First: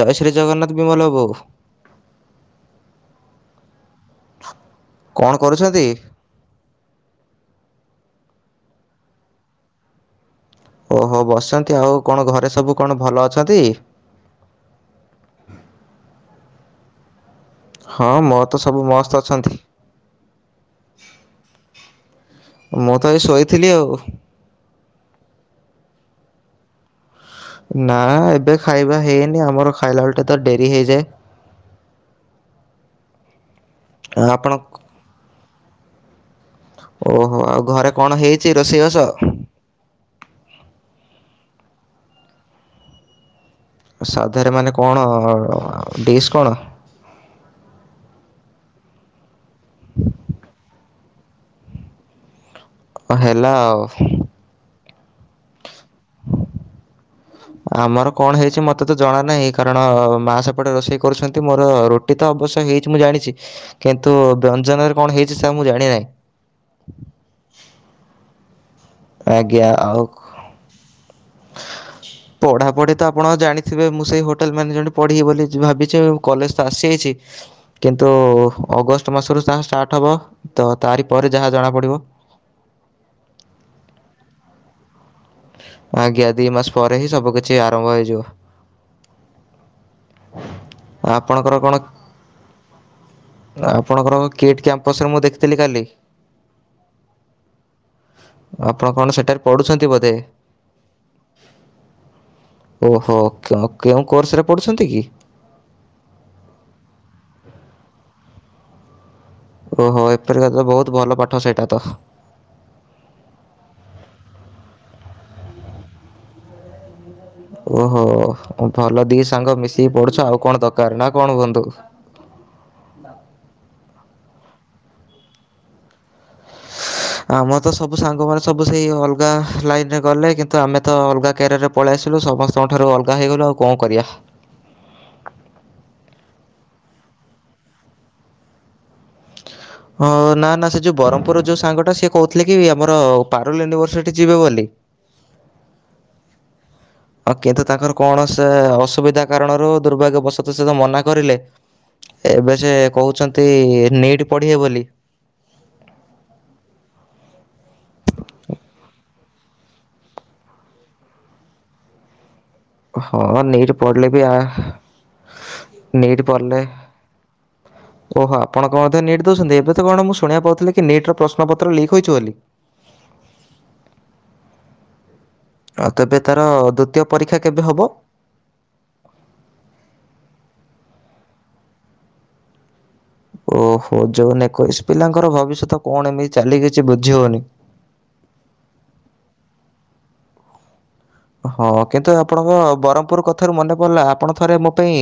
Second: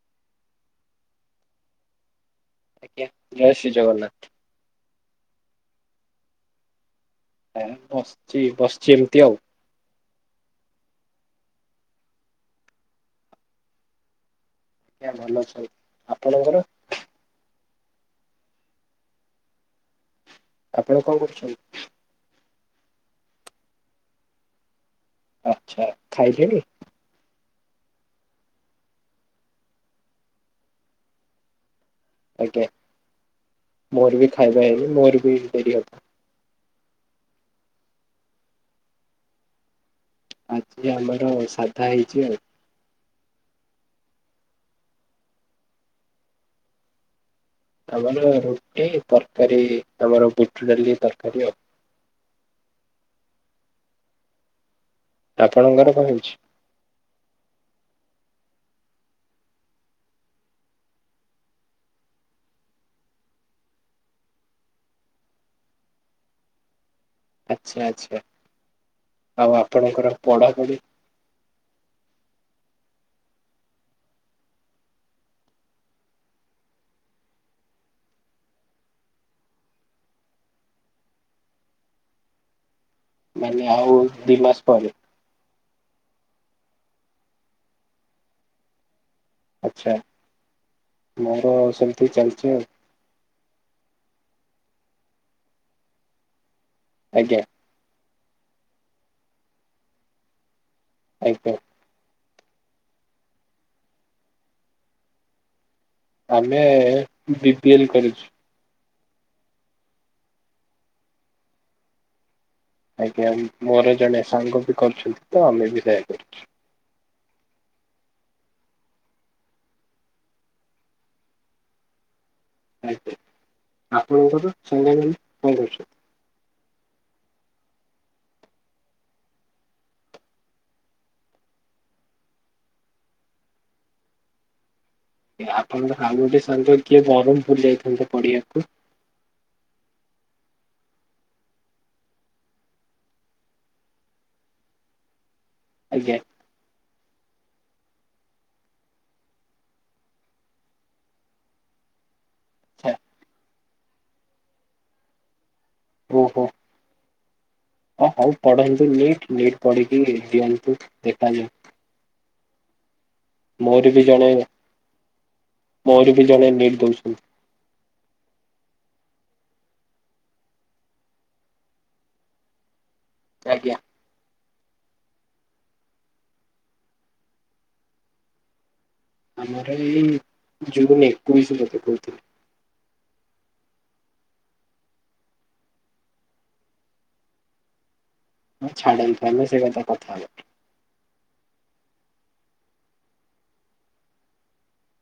ଜୟ ଶ୍ରୀ ଜଗନ୍ନାଥ ବିମଲ ବାବୁ। ଆଜ୍ଞା ଜୟ ଶ୍ରୀ ଜଗନ୍ନାଥ। କଣ କରୁଛନ୍ତି? ଏ ବସିଛି ବସିଛି ଏମତି ଆଉ ଓହୋ ବସିଛନ୍ତି ଆଉ କଣ ଘରେ ସବୁ କଣ ଭଲ ଅଛନ୍ତି। ଆଜ୍ଞା ଭଲ ଅଛନ୍ତି ଆପଣଙ୍କର। ହଁ ମୋର ତ ସବୁ ମସ୍ତ ଅଛନ୍ତି। ଆପଣ କଣ କରୁଛନ୍ତି? ମୁଁ ତ ବି ଶୋଇଥିଲି ଆଉ ଆଚ୍ଛା ଖାଇଛ କି? ନା ଏବେ ଖାଇବା ହେଇନି ଆମର ଖାଇଲା ବେଳେ ତ ଡେରି ହେଇଯାଏ। ଆଜ୍ଞା ମୋର ଆଉ ବି ଆପଣ ଖାଇବା ହେଇନି ମୋର ବି ଡେରି ହବ। ଓହୋ ଆଉ ଘରେ କଣ ହେଇଛି ରୋଷେଇ ବାସ। ଆଜି ଆମର ସାଧା ହେଇଛି ଆଉ। ସାଧାରେ ମାନେ କଣ ଡିସ୍ କଣ? ଆମର ରୁଟି ତରକାରୀ, ତମର ବୁଟ ଡାଲି ତରକାରୀ ଆଉ। ଓ ହେଲା ଆଉ। ଆପଣଙ୍କର କଣ ହଉଛି? ଆମର କଣ ହେଇଛି ମତେ ତ ଜଣା ନାହିଁ କାରଣ ମା ସେପଟେ ରୋଷେଇ କରୁଛନ୍ତି ମୋର ରୁ ଟି ତ ଅବଶ୍ୟ ହେଇଛି ମୁଁ ଜାଣିଛି କିନ୍ତୁ ବ୍ୟଞ୍ଜନରେ କଣ ହେଇଛି ସେରା ମୁଁ ଜାଣିନାହିଁ। ଆଚ୍ଛା, ଆଚ୍ଛା। ଆଉ ଆଜ୍ଞା ଆଉ ଆପଣଙ୍କର କ ପଢାପଢି ପଢ଼ାପଢ଼ି ତ ଆପଣ ଜାଣିଥିବେ ମୁଁ ସେଇ ହୋଟେଲ ମ୍ୟାନେଜେଣ୍ଟ ପଢ଼ିବି ବୋଲି ଭାବିଛି, ମୁ କଲେଜ ତ ଆସିଯାଇଛି। କିନ୍ତୁ ଅଗଷ୍ଟ ମାସରୁ ଯହା ଷ୍ଟାର୍ଟ ହେବ ତ ତାରି ପରେ ଯାହା ଜଣାପଡ଼ିବ। ମାନେ ଆଉ ଦି ମାସ ପରେ? ଆଜ୍ଞା ଦି ମାସ ପରେ ହିଁ ସବୁ କିିଛି ଆରମ୍ଭ ହେଇଯିବ। ଆଚ୍ଛା। ମୋର ଆପଣଙ୍କର କଣ ସେମିତି ଚାଲିଛି ଆଉ ଆପଣଙ୍କର କିଟ୍ କ୍ୟାମ୍ପସରେ ମୁଁ ଦେଖିଥିଲି କାଲି ଆଜ୍ଞା। ଆପଣ କଣ ସେଠାରେ ପଢ଼ୁଛନ୍ତି ବୋଧେ? ଆଜ୍ଞା। ଓହୋ କେ କେଉଁ କୋର୍ସ ରେ ପଢୁଛନ୍ତି କି? ଆମେ ବିିବି ଏଲ କରିଛୁ। ଓହୋ ଏପରି କ ବହୁତ ଭଲ ପାଠ ସେଇଟା ତ। ଆଜ୍ଞା ମୋର ଜଣେ ସାଙ୍ଗ ବି କରୁଛନ୍ତି ତ ଆମେ ବି ସେୟା କରୁଛୁ। ଓହୋ ଭଲ ଦି ସାଙ୍ଗ ମିଶିକି ପଡୁଛ ଆଉ କଣ ଦରକାର, ନା କଣ ହୁଅନ୍ତୁ? ଆଜ୍ଞା ଆପଣଙ୍କର ସାଙ୍ଗ ମାନେ କଣ କରୁଛନ୍ତି? ଆମର ତ ସବୁ ସାଙ୍ଗମାନେ ସବୁ ସେଇ ଅଲଗା ଲାଇନରେ ଗଲେ କିନ୍ତୁ ଆମେ ତ ଅଲଗା କ୍ୟାରିୟରରେ ପଳେଇ ଆସିଲୁ ସମସ୍ତଙ୍କଠାରୁ ଅଲଗା ହୋଇଇଗଲୁ ଆଉ କଣ କରିବା। ଆପଣଙ୍କ ସାଙ୍ଗ ଗୋଟେ ସରଭର କିଏ ଗରମପୁର୍ ଯାଇଥାନ୍ତେ ପଢିବାକୁ? ହଁ ନା ନା ସେ ଯେଉଁ ବ୍ରହ୍ମପୁର ର ଯୋଉ ସାଙ୍ଗଟା ସିଏ କହୁଥିଲେ କି ଆମର ପାରଲ ୟୁନିଭର୍ସିଟି ଯିବେ ବୋଲି। ଆଜ୍ଞା। ଓ କିନ୍ତୁ ତାଙ୍କର କଣ ସେ ଅସୁବିଧା କାରଣରୁ ଦୁର୍ଭାଗ୍ୟ ବଶତ ସେତ ମନା କରିଲେ? ଏବେ ସେ ଆଚ୍ଛା। କହୁଛନ୍ତି ନିଟ୍ ପଢିବେ ବୋଲି। ଓହୋ ହ ହଉ ପଢନ୍ତୁ ନିଟ୍ ନିଟ୍ ପଢିକି ଦିଅନ୍ତୁ ଦେଖାଯାଉ। ହଁ ନିଟ୍ ମୋର ବି ପଢିଲେ ଜଣେ ଆ ମୋର ନିଟ୍ ବି ଜଣେ ପଢିଲେ ନିଟ୍ ଦଉଛନ୍ତି। ଓହୋ ଆପଣଙ୍କଣ ମଧ୍ୟ ନିଟ୍ ଦଉଛନ୍ତି ଏବେ ତ କଣ ମୁଁ ଶୁଣିବା ପାଉଥିଲ କି ନଟ ର ପ୍ରଶ୍ନପତ୍ର ଲିକ୍ ହୋଇଛି ବୋଲି। ଆଜ୍ଞା। ଆଉ ତେବେ ତାର ଦ୍ୱୀତୀୟ ପରୀକ୍ଷା କେବେ ହେବ? ଆମର ଏଇ ଜୁନ ଏକୋଇଶି ବୋଧେ କହୁଥିଲେ। ଓହୋ ଜୁନ୍ ଏକୋଇଶ ପିଲାଙ୍କର ଭବିଷ୍ୟତ କଣ ଏମିତି ଚାଲି କିଛି ବୁଝି ହଉନି। ଛାଡନ୍ତୁ ଆମେ ସେ କଥା କଥା ହେବା। ହଁ କିନ୍ତୁ ଆପଣଙ୍କ ବ୍ରହ୍ମପୁର କଥାରୁ ମନେ ପଡିଲା ଆପଣ ଥରେ ମୋ ପାଇଁ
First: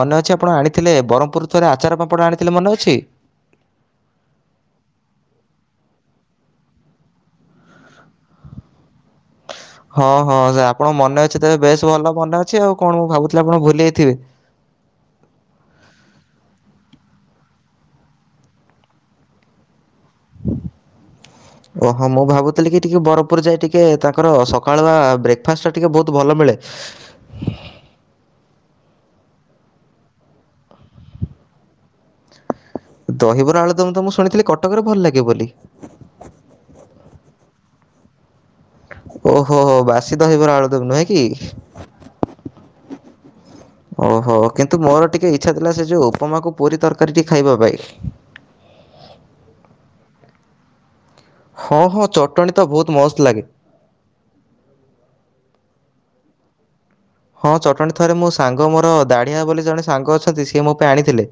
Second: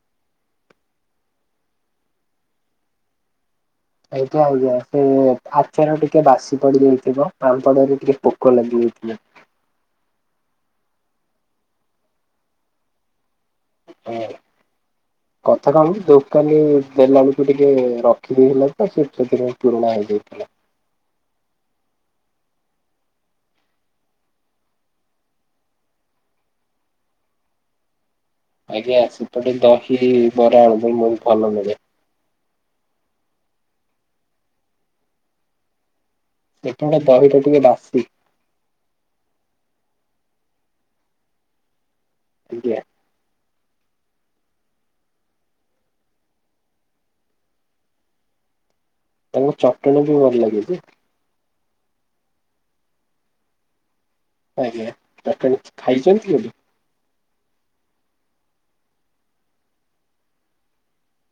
ମନେ ଅଛି ଆପଣ ଆଣିଥିଲେ ବ୍ରହ୍ମପୁରର ଆଚାର ପାମ୍ପଡ଼ ଆଣିଥିଲେ ମନେ ଅଛି? ଆଜ୍ଞା ଆଜ୍ଞା ସେ ଆଚାର ଟିକେ ବାସି ପଡିଯାଇଥିବ, ପାମ୍ପଡରେ ଟିକେ ପୋକ ଲାଗିଯାଇଥିବ। ହଁ, ହଁ, ସେ ଆପଣ ମନେ ଅଛି ତେବେ ବେଶ ଭଲ ମନେ ଅଛି, ଆଉ କଣ ମୁଁ ଭାବୁଥିଲି ଆପଣ ଭୁଲି ଯାଇଥିବେ। ହଁ କଥା କଣକି ଦୋକାନୀ ଦେଲା ବେଳକୁ ଟିକେ ରଖିଦେଇଥିଲା ତ ସେ ସେଥିପାଇଁ ପୁରୁଣା ହେଇଯାଇଥିଲା। ଓହୋ ମୁଁ ଭାବୁଥିଲି କି ଟିକେ ବରପୁର ଯାଇ ଟିକେ ତାଙ୍କର ସକାଳୁ ଆ ବ୍ରେକ୍ ଫାଷ୍ଟଟା ଟିକିଏ ବହୁତ ଭଲ ମିଳେ। ଆଜ୍ଞା ସେପଟେ ଦହି ବରା ଆଳୁଦମ ବହୁତ ଭଲ ମିଳେ। ଦହିବରା ଆଳୁଦମ ତ ମୁଁ ଶୁଣିଥିଲି କଟକରେ ଭଲ ଲାଗେ ବୋଲି। ସେଠାର ଦହିଟା ଟିକେ ବାସି। ଓହୋ ହୋ ବାସି ଦହିବାର ଆଳୁ ଦମ ନାହିଁ କି। ଆଜ୍ଞା। ଓହୋ କିନ୍ତୁ ମୋର ଟିକେ ଇଚ୍ଛା ଥିଲା ସେ ଜଉ ଉପମାକୁ ପୁରୀ ତରକାରୀଟି ଖାଇବା ପାଇଁ। ତାଙ୍କୁ ଚଟଣି ବି ଭଲ ଲାଗୁଚି। ହଁ, ହଁ ଚଟଣି ତ ବହୁତ ମସ୍ତ ଲାଗେ। ଆଜ୍ଞା ଆପଣ ଖାଇଛନ୍ତି କେବେ। ହଁ ଚଟଣୀ ଥରେ ମୋ ସାଙ୍ଗ ମୋର ଦାଢ଼ିଆ ବୋଲି ଜଣେ ସାଙ୍ଗ ଅଛନ୍ତି ସିଏ ମୋ ପାଇଁ ଆଣିଥିଲେ।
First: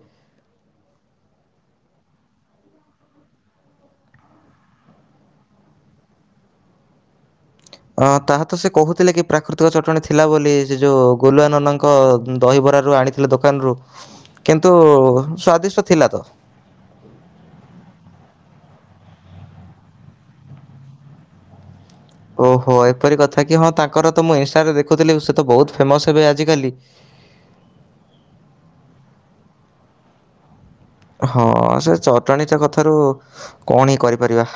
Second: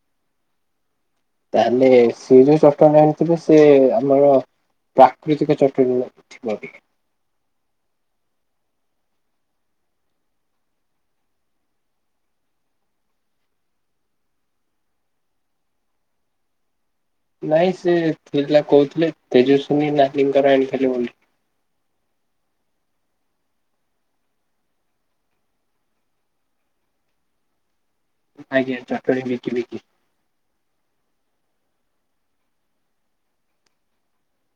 ତାହେଲେ ସିଏ ଯୋଉ ଚଟଣ ଆଣିଥିଲେ ସେ ଆମର ପ୍ରାକୃତିକ ଚଟଣି ଥିବ ତେ। ଅଁ ତାହା ତ ସେ କହୁଥିଲେ କି ପ୍ରାକୃତିକ ଚଟଣିୀ ଥିଲା ବୋଲି ସେ ଯଉ ଗୋଲୁଆ ନନାଙ୍କ ଦହିବରା ଜଉ ଆଣି ଦୋକାନରୁ କିନ୍ତୁ ସ୍ଵାଦିଷ୍ଟ ଥିଲା ତ। ନାଇଁ ସେ ଠେଜା କହୁଥିଲେ ତେଜସ୍ଵିନୀ ନାଲିଙ୍କର ଆଣିଥିଲେ ବୋଲି। ଓହୋ ଏପରି କଥା କି ହଁ ତାଙ୍କର ତ ମୁଁ ଇନଷ୍ଟାରେ ଦେଖୁଥିଲି ସେ ତ ବହୁତ ଫେମସ ହେବେ ଆଜିକାଲି। ଆଜ୍ଞା ଚଟଣି ବିକି ବିକି। ହଁ ସେ ଚଟଣୀ ତ କଥାରୁ କଣ ହିଁ କରିପାରିବା।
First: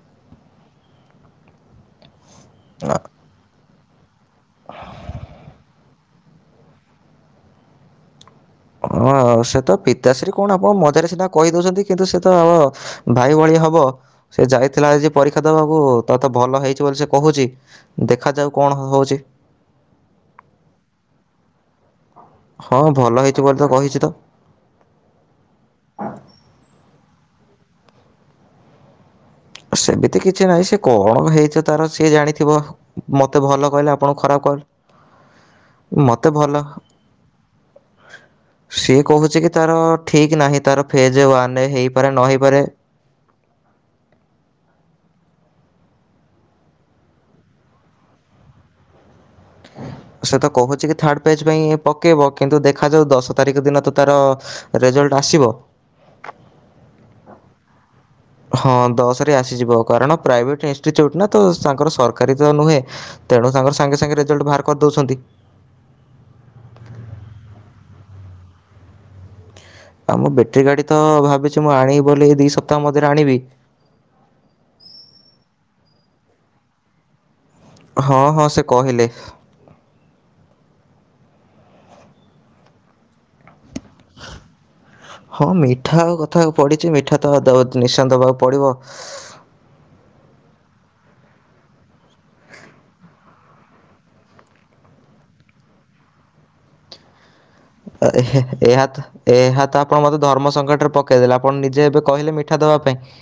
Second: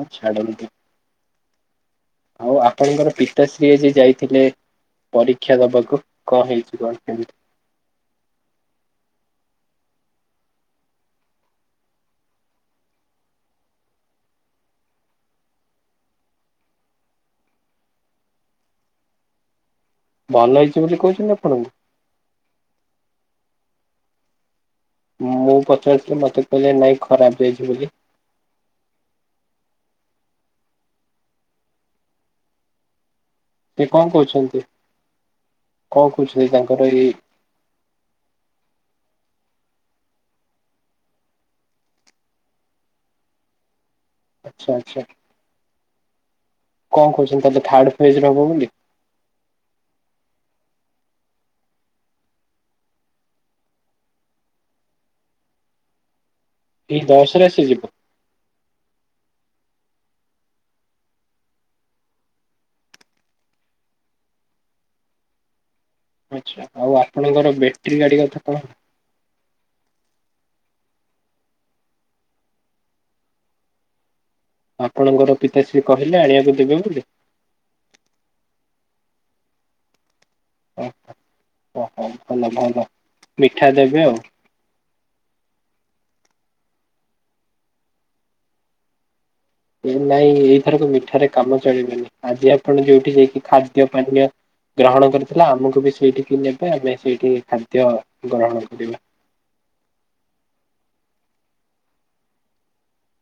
ହଁ ଛାଡନ୍ତୁ ଆଉ ଆପଣଙ୍କର ପିତାଶ୍ରୀ ଆଜି ଯାଇ ଥିଲେ ପରୀକ୍ଷା ଦବାକୁ କଣ ହେଇଛି କଣ କେମିତି। ହଁ ସେ ତ ପିତାଶ୍ରୀ କଣ ଆପଣ ମଜାରେ ସିନା କହିଦଉଛନ୍ତି କିନ୍ତୁ ସେ ତ ଅ ଭାଇ ଭଳିଆ ହବ ସେ ଯାଇଥିଲା ଆଜି ପରୀକ୍ଷା ଦବାକୁ ତାର ତ ଭଲ ହେଇଛି ବୋଲି ସେ କହୁଛି। ଦେଖାଯାଉ କଣ ହଉଛି। ଭଲ ହେଇଛି ବୋଲି କହୁଛନ୍ତି ଆପଣଙ୍କୁ। ହଁ ଭଲ ହେଇଥିବ ବୋଲି ତ କହିଛି ତ। ମୁଁ ପଚାରିଥିଲି ମତେ କହିଲେ ନାଇଁ ଖରାପ ହେଇଛି ବୋଲି। ସେମିତି କିଛି ନାହିଁ ସେ କଣ ହେଇଛି ତାର ସିଏ ଜାଣିଥିବ। ମତେ ଭଲ ସେ କହିଲେ କଣ ଆପଣଙ୍କୁ ଖରାପ କହୁଛନ୍ତି କଣ କହିଲେ ମତେ କହୁଛନ୍ତି ଭଲ। ତାଙ୍କର [inaudible] ସିଏ କହୁଛି କି ତାର ଠିକ୍ ନାହିଁ ତାର ଫେଜ୍ ୱାନ୍ ହେଇପାରେ ନ ହେଇପାରେ। ଆଚ୍ଛା ଆଚ୍ଛା। କଣ କହୁଛନ୍ତି ତାହେଲେ ଥାର୍ଡ଼ ଫେଜରେ ହବ ବୋଲି। ସେ ତ କହୁଛି କି ଥାର୍ଡ ପେଜ ପାଇଁ ପକେଇବ କିନ୍ତୁ ଦେଖାଯାଉ ଦଶ ତାରିଖ ଦିନ ତ ତାର ରେଜଲ୍ଟ ଆସିବ। ଏଇ ଦଶରେ ଆସି ଯିବ। ହଁ ଦଶରେ ଆସିଯିବ କାରଣ ପ୍ରାଇଭେଟ୍ ଇନଷ୍ଟିଚ୍ୟୁଟ୍ ନା ତ ତାଙ୍କର ସରକାରୀ ତ ନୁହେଁ। ତେଣୁ ତାଙ୍କର ସାଙ୍ଗେ ସାଙ୍ଗେ ରେଜଲ୍ଟ ବାହାର କରିଦଉଛନ୍ତି। ଆଚ୍ଛା ଆଉ ଆପଣଙ୍କର ବେଟିରୀ ଗାଡି କଥା କଣ? ଆଉ ମୁଁ ବେଟିରୀ ଗାଡ଼ି ତ ଭାବିଛି ମୁଁ ଆଣିବି ବୋଲି ଦୁଇ ସପ୍ତାହ ମଧ୍ୟରେ ଆଣିବି। ଆପଣଙ୍କର ପିତାଶ୍ରୀ କହିଲେ ଆଣିବାକୁ ଦେବେ ବୋଲି। ହଁ, ହଁ ସେ କହିଲେ। ଓହୋ ଓହୋ ଭଲ ଭଲ ମିଠା ଦେବେ ଆଉ। ହଁ ମିଠା କଥା ପଡିିଛି ମିଠା ତ ନିଶ୍ଚୟ ଦବାକୁ ପଡିବ। ଏ ନାଇଁ ଏଇଥରକ ମିଠାରେ କାମ ଚଳିବନି ଆଜି ଆପଣ ଯଉଠି ଯାଇକି ଖାଦ୍ୟ ପାନୀୟ ଗ୍ରହଣ କରିଥିଲା ଆମକୁ ବି ସେଇଠିକି ନେବେ ଆମେ ସେଇଠି ଖା ଏ ହେ ଏହା ତ। ଏହା ତ ଆପଣ ମତେ ଧର୍ମ ସଙ୍କଟରେ ପକେଇଦେଲେ। ଆପଣ ନିଜେ ଏବେ କହିଲେ ମିଠା ଦବା ପାଇଁ।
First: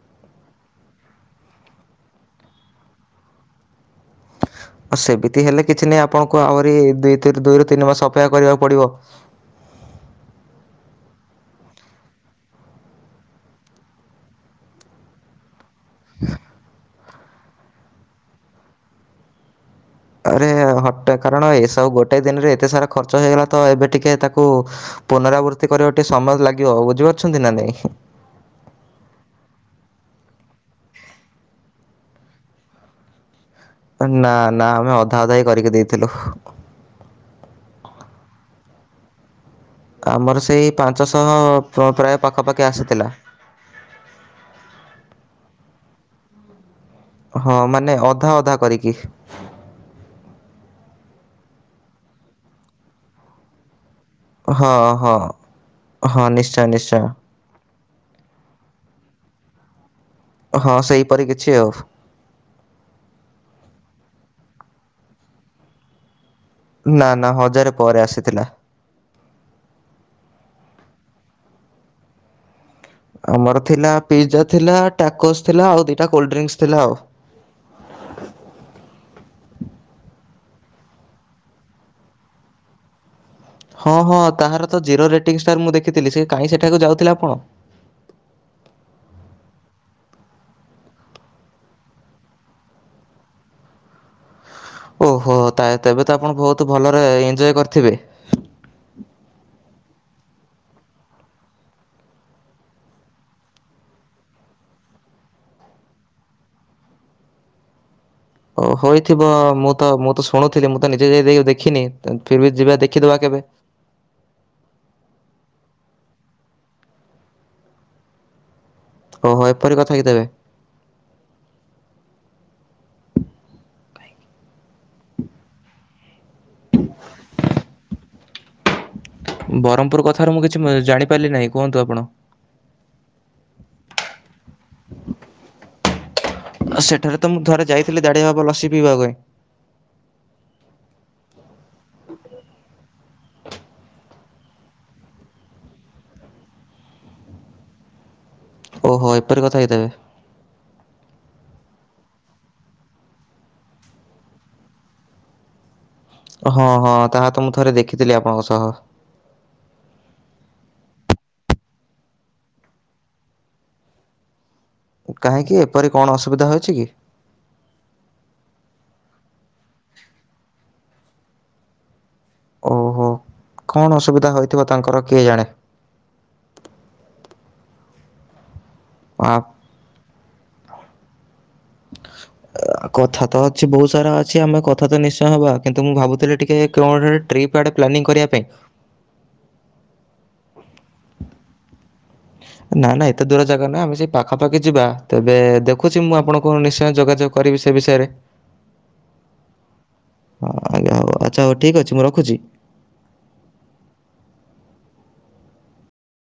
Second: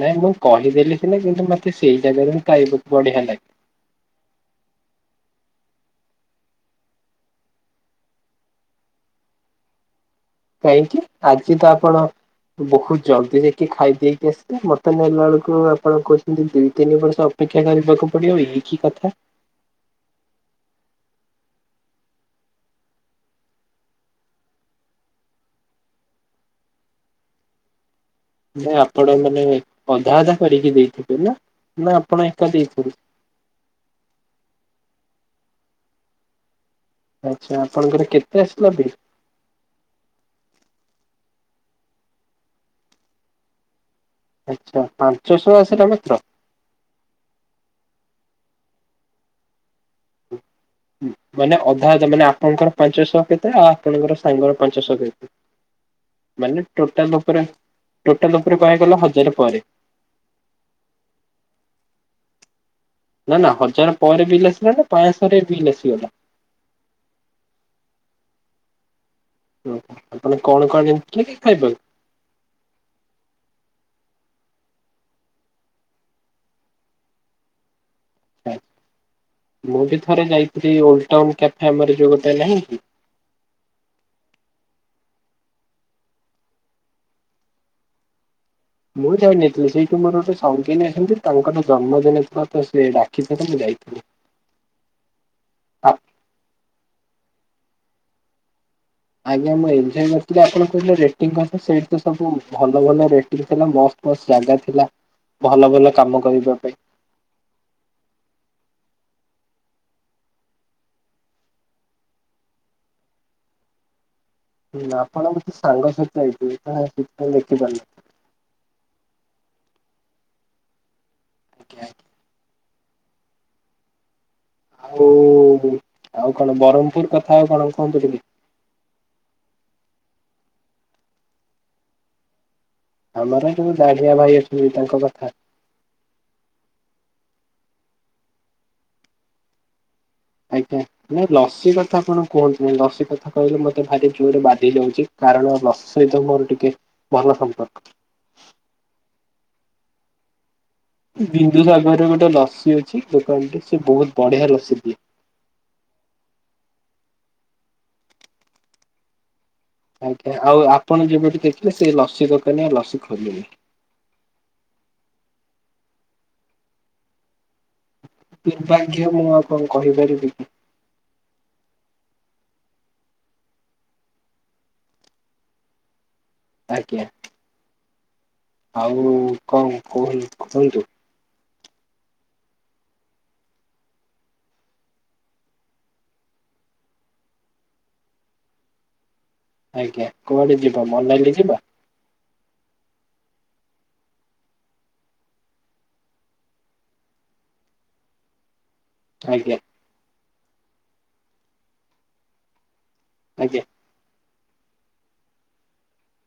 ନାଇଁ ମୁଁ କହିଦେଲି ସିନା କିନ୍ତୁ ମତେ ସେଇ ଜାଗାରେ ମୁଁ ଖାଇବାକୁ ବଢିଆ ଲାଗେ। ସେମିତି ହେଲେ କିଛି ନାହିଁ ଆପଣଙ୍କୁ ଆହୁରି ଦୁଇ ତିନ ଦୁଇରୁ ତିନି ମାସ ଅପେକ୍ଷା କରିବାକୁ ପଡିବ। କାହିଁକି ଆଜି ତ ଆପଣ ବହୁତ ଜଲ୍ଦି ଯାଇକି ଖାଇଦେଇକି ଆସେ ମଟନ ହେଲା ବେଳକୁ ଆପଣ କହୁଛନ୍ତି ଦି ତିନି ବର୍ଷ ଅପେକ୍ଷା କରିବାକୁ ପଡିବ ଇଏ କି କଥା। ଆରେ ହଟାତ୍ କାରଣ ଏସବୁ ଗୋଟେ ଦିନରେ ଏତେ ସାରା ଖର୍ଚ୍ଚ ହେଇଗଲା। ତ ଏବେ ଟିକେ ତାକୁ ପୁନରାବୃତ୍ତି କରିବା ଟିକେ ସମୟ ଲାଗିବ ବୁଝିପାରୁଛନ୍ତି ନା ନାଇଁ? ନା ଆପଣ ମାନେ ଅଧା ଅଧା କରିକି ଦେଇଥିବେ ନା ଆପଣ ଏକା ଦେଇଥିବେ। ନା ନା ଆମେ ଅଧା ଅଧା ହିଁ କରିକି ଦେଇଥିଲୁ। ଆଚ୍ଛା ଆପଣଙ୍କର କେତେ ଆସିଲା ବିଲ୍? ଆମର ସେଇ ପାଞ୍ଚଶହ ପ୍ରାୟ ପାଖାପାଖି ଆସିଥିଲା। ଆଚ୍ଛା ପାଞ୍ଚ ଶହ ଆସିଲା ମାତ୍ର। ହଁ ମାନେ ଅଧା ଅଧା କରିକି। ମାନେ ଅଧା ଅଧା ମାନେ ଆପଣଙ୍କର ପାଞ୍ଚଶହ କେତେ ଆଉ ଆପଣଙ୍କର ସାଙ୍ଗର ହଁ ପାଞ୍ଚଶହ ହଁ କେତେ ହଁ ନିଶ୍ଚୟ ମାନେ ନିଶ୍ଚୟ। ଟୋଟାଲଉପରେ ଟୋଟାଲ ଉପରେ କୁହାଗଲା ହଜାର ପରେ। ହଁ ସେହିପରି କିଛି ଆଉ। ନା, ନା, ହଜାର ପରେ ବିଲ୍ ଆସିଲା ନା ପାଞ୍ଚଶହ ରେ ବିଲ୍ ଆସିଗଲା? ନା, ନା, ହଜାର ପରେ ଆସିଥିଲା। ଓ ଆପଣ କଣ କଣ ଜିନିସ କିଣି ଖାଇପାରନ୍ତୀ ଆମର ଥିଲା ପିଜା ଥିଲା ଟାକୋସ ଥିଲା ଆଉ ଦିଟା କୋଲ୍ଡ୍ରିଙ୍କସ ଥିଲା ଆଉ। ଛ ମୁଁ ବି ଥରେ ଯାଇଥିଲି ଓଲଡ ଟାଉନ୍ କ୍ୟାଫ ଆମର ଯୋଉ ନାହିଁ କି? ହଁ ହଁ ତାହାର ତ ଜିରୋ ରେଟିଂ ଷ୍ଟାର ମୁଁ ଦେଖିଥିଲି ସେ କାଇଁ ସେଠାକୁ ଯାଉଥିଲା ଆପଣ? ମୁଁ ଯାହା ନେଇଥିଲି ସେଇଠୁ ମୋର ଗୋଟେ ସଙ୍ଗିନୀ ଅଛନ୍ତି ତାଙ୍କର ଜନ୍ମଦିନ ଥିଲା ତ ସେ ଡାକିଥିଲେ ମୁଁ ଯାଇଥିଲି। ଓହୋ ତେବେ ତ ଆପଣ ବହୁତ ଭଲରେ ଏଞ୍ଜୟ କରିଥିବେ? ଆଜ୍ଞା ମୁଁ ଏବିଷୟ କରିଥିଲି ଆପଣ କହୁଥିଲେ ରେଟିଂ କଥା ସେଇଠୀ ତ ସବୁ ଭଲ ଭକ ରେଟିଂ ଥିଲା ମସ୍ତ ବସ୍ ଜାଗା ଥିଲା ଭଲ ଭଲ କାମ କରିବା ପାଇଁ। ଓ ହୋଇଥିବ ମୁଁ ତ ମୁଁ ତ ଶୁଣୁଥିଲି ମୁଁ ତ ନିଜେ ଯାଇ ଦେଇି ଦେଖିନି ଫିର ବି ଯିବା ଦେଖିଦବା କେବେ। ହୁଁ ନା ଆପଣ ମୋତେ ସାଙ୍ଗ ସହିତ ଯାଇଥିବେ ତାହା ସେଥିପାଇଁ ଦେଖିପାରୁନାହାଁନ୍ତି। ଓହୋ ଏପରି କଥାକି ତେବେ? [inaudible] ଆଉ ଆଉ କଣ ବ୍ରହ୍ମପୁର କଥା ଆଉ କଣ କୁହନ୍ତୁ ଟି ବ୍ରହ୍ମପୁର କଥାରୁ ମୁଁ କିଛି ଜାଣିପାରିଲି ନାହିଁ କୁହନ୍ତୁ ଆପଣ? ଆମର ଯୋଉ ଦାଡିଆ ଭାଇ ଅଛନ୍ତି ତାଙ୍କ କଥା। ଆ ସେଠାରେ ତ ମୁଁ ଧରେ ଯାଇଥିଲିାଢ ହବ ଲସି ପିଇବାକୁ। ଆଜ୍ଞା ନାଇଁ ଲସି କଥା କଣ କୁହନ୍ତୁନି, ନାଇଁ ଲସି କଥା କହିଲେ ମତେ ଭାରି ଜୋରରେ ବାଧି ଯାଉଛି। କାରଣ ଲସି ସହିତ ମୋର ଟିକେ ଭଲ ସମ୍ପର୍କ। ଓହୋ ଏପରି କଥା ହେଇଥେବେ। ବିନ୍ଦୁସାଗରରେ ଗୋଟେ ଲସି ଅଛି ଦୋକାନଟେ ସେ ବହୁତ ବଢିଆ ଲସି ଦିଏ। ହଁ, ହଁ, ତାହା ତ ମୁଁ ଥରେ ଦେଖିଥିଲି ଆପଣଙ୍କ ସହ। ଆଜ୍ଞା ଆଉ ଆପଣ ଯବେଠୁ ଦେଖିଲେ ସେ ଲସି ଦୋକାନୀ ଆଉ ଲସି ଖୋଲିନି। କାହିଁକି ଏପରି କଣ ଅସୁବିଧା ହୋଇଛି କି? ଦୁର୍ଭାଗ୍ୟ ମୁଁ ଆପଣଙ୍କୁ କହିପାରିବି କି। ଓହୋ କଣ ଅସୁବିଧା ହୋଇଥିବ ତାଙ୍କର କିଏ ଜାଣେ? ଆଜ୍ଞା। ଆଉ ଆ- କଣ କୁହନ୍ତୁ, କୁହନ୍ତୁ? କଥା ତ ଅଛି ବହୁତ ସାରା ଅଛି ଆମେ କଥା ତ ନିଶ୍ଚୟ ହେବା କିନ୍ତୁ ମୁଁ ଭାବୁଥିଲି ଟିକେ କ୍ଲନରେ ଟ୍ରିପ୍ ଆଡ଼େ ପ୍ଲାନିଙ୍ଗ କରିବା ପାଇଁ ଆଜ୍ଞା କୁଆଡେ ଯିବ ମନାଲି ଯିବା? ନା ନା ଏତେ ଦୂର ଜାଗା ନାହିଁ ଆମେ ସେ ପାଖାପାଖି ଯିବା ତେବେ ଦେଖୁଛି ମୁଁ ଆପଣଙ୍କୁ ନିଶ୍ଚୟ ଯୋଗାଯୋଗ କରିବି ସେ ବିଷୟରେ। ଥାଇକି ଆ ହଁ ଆଜ୍ଞା ହଉ ଆଚ୍ଛା ହଉ ଠିକ୍ ଅଛି ମୁଁ ରଖୁଛି ଆଜ୍ଞା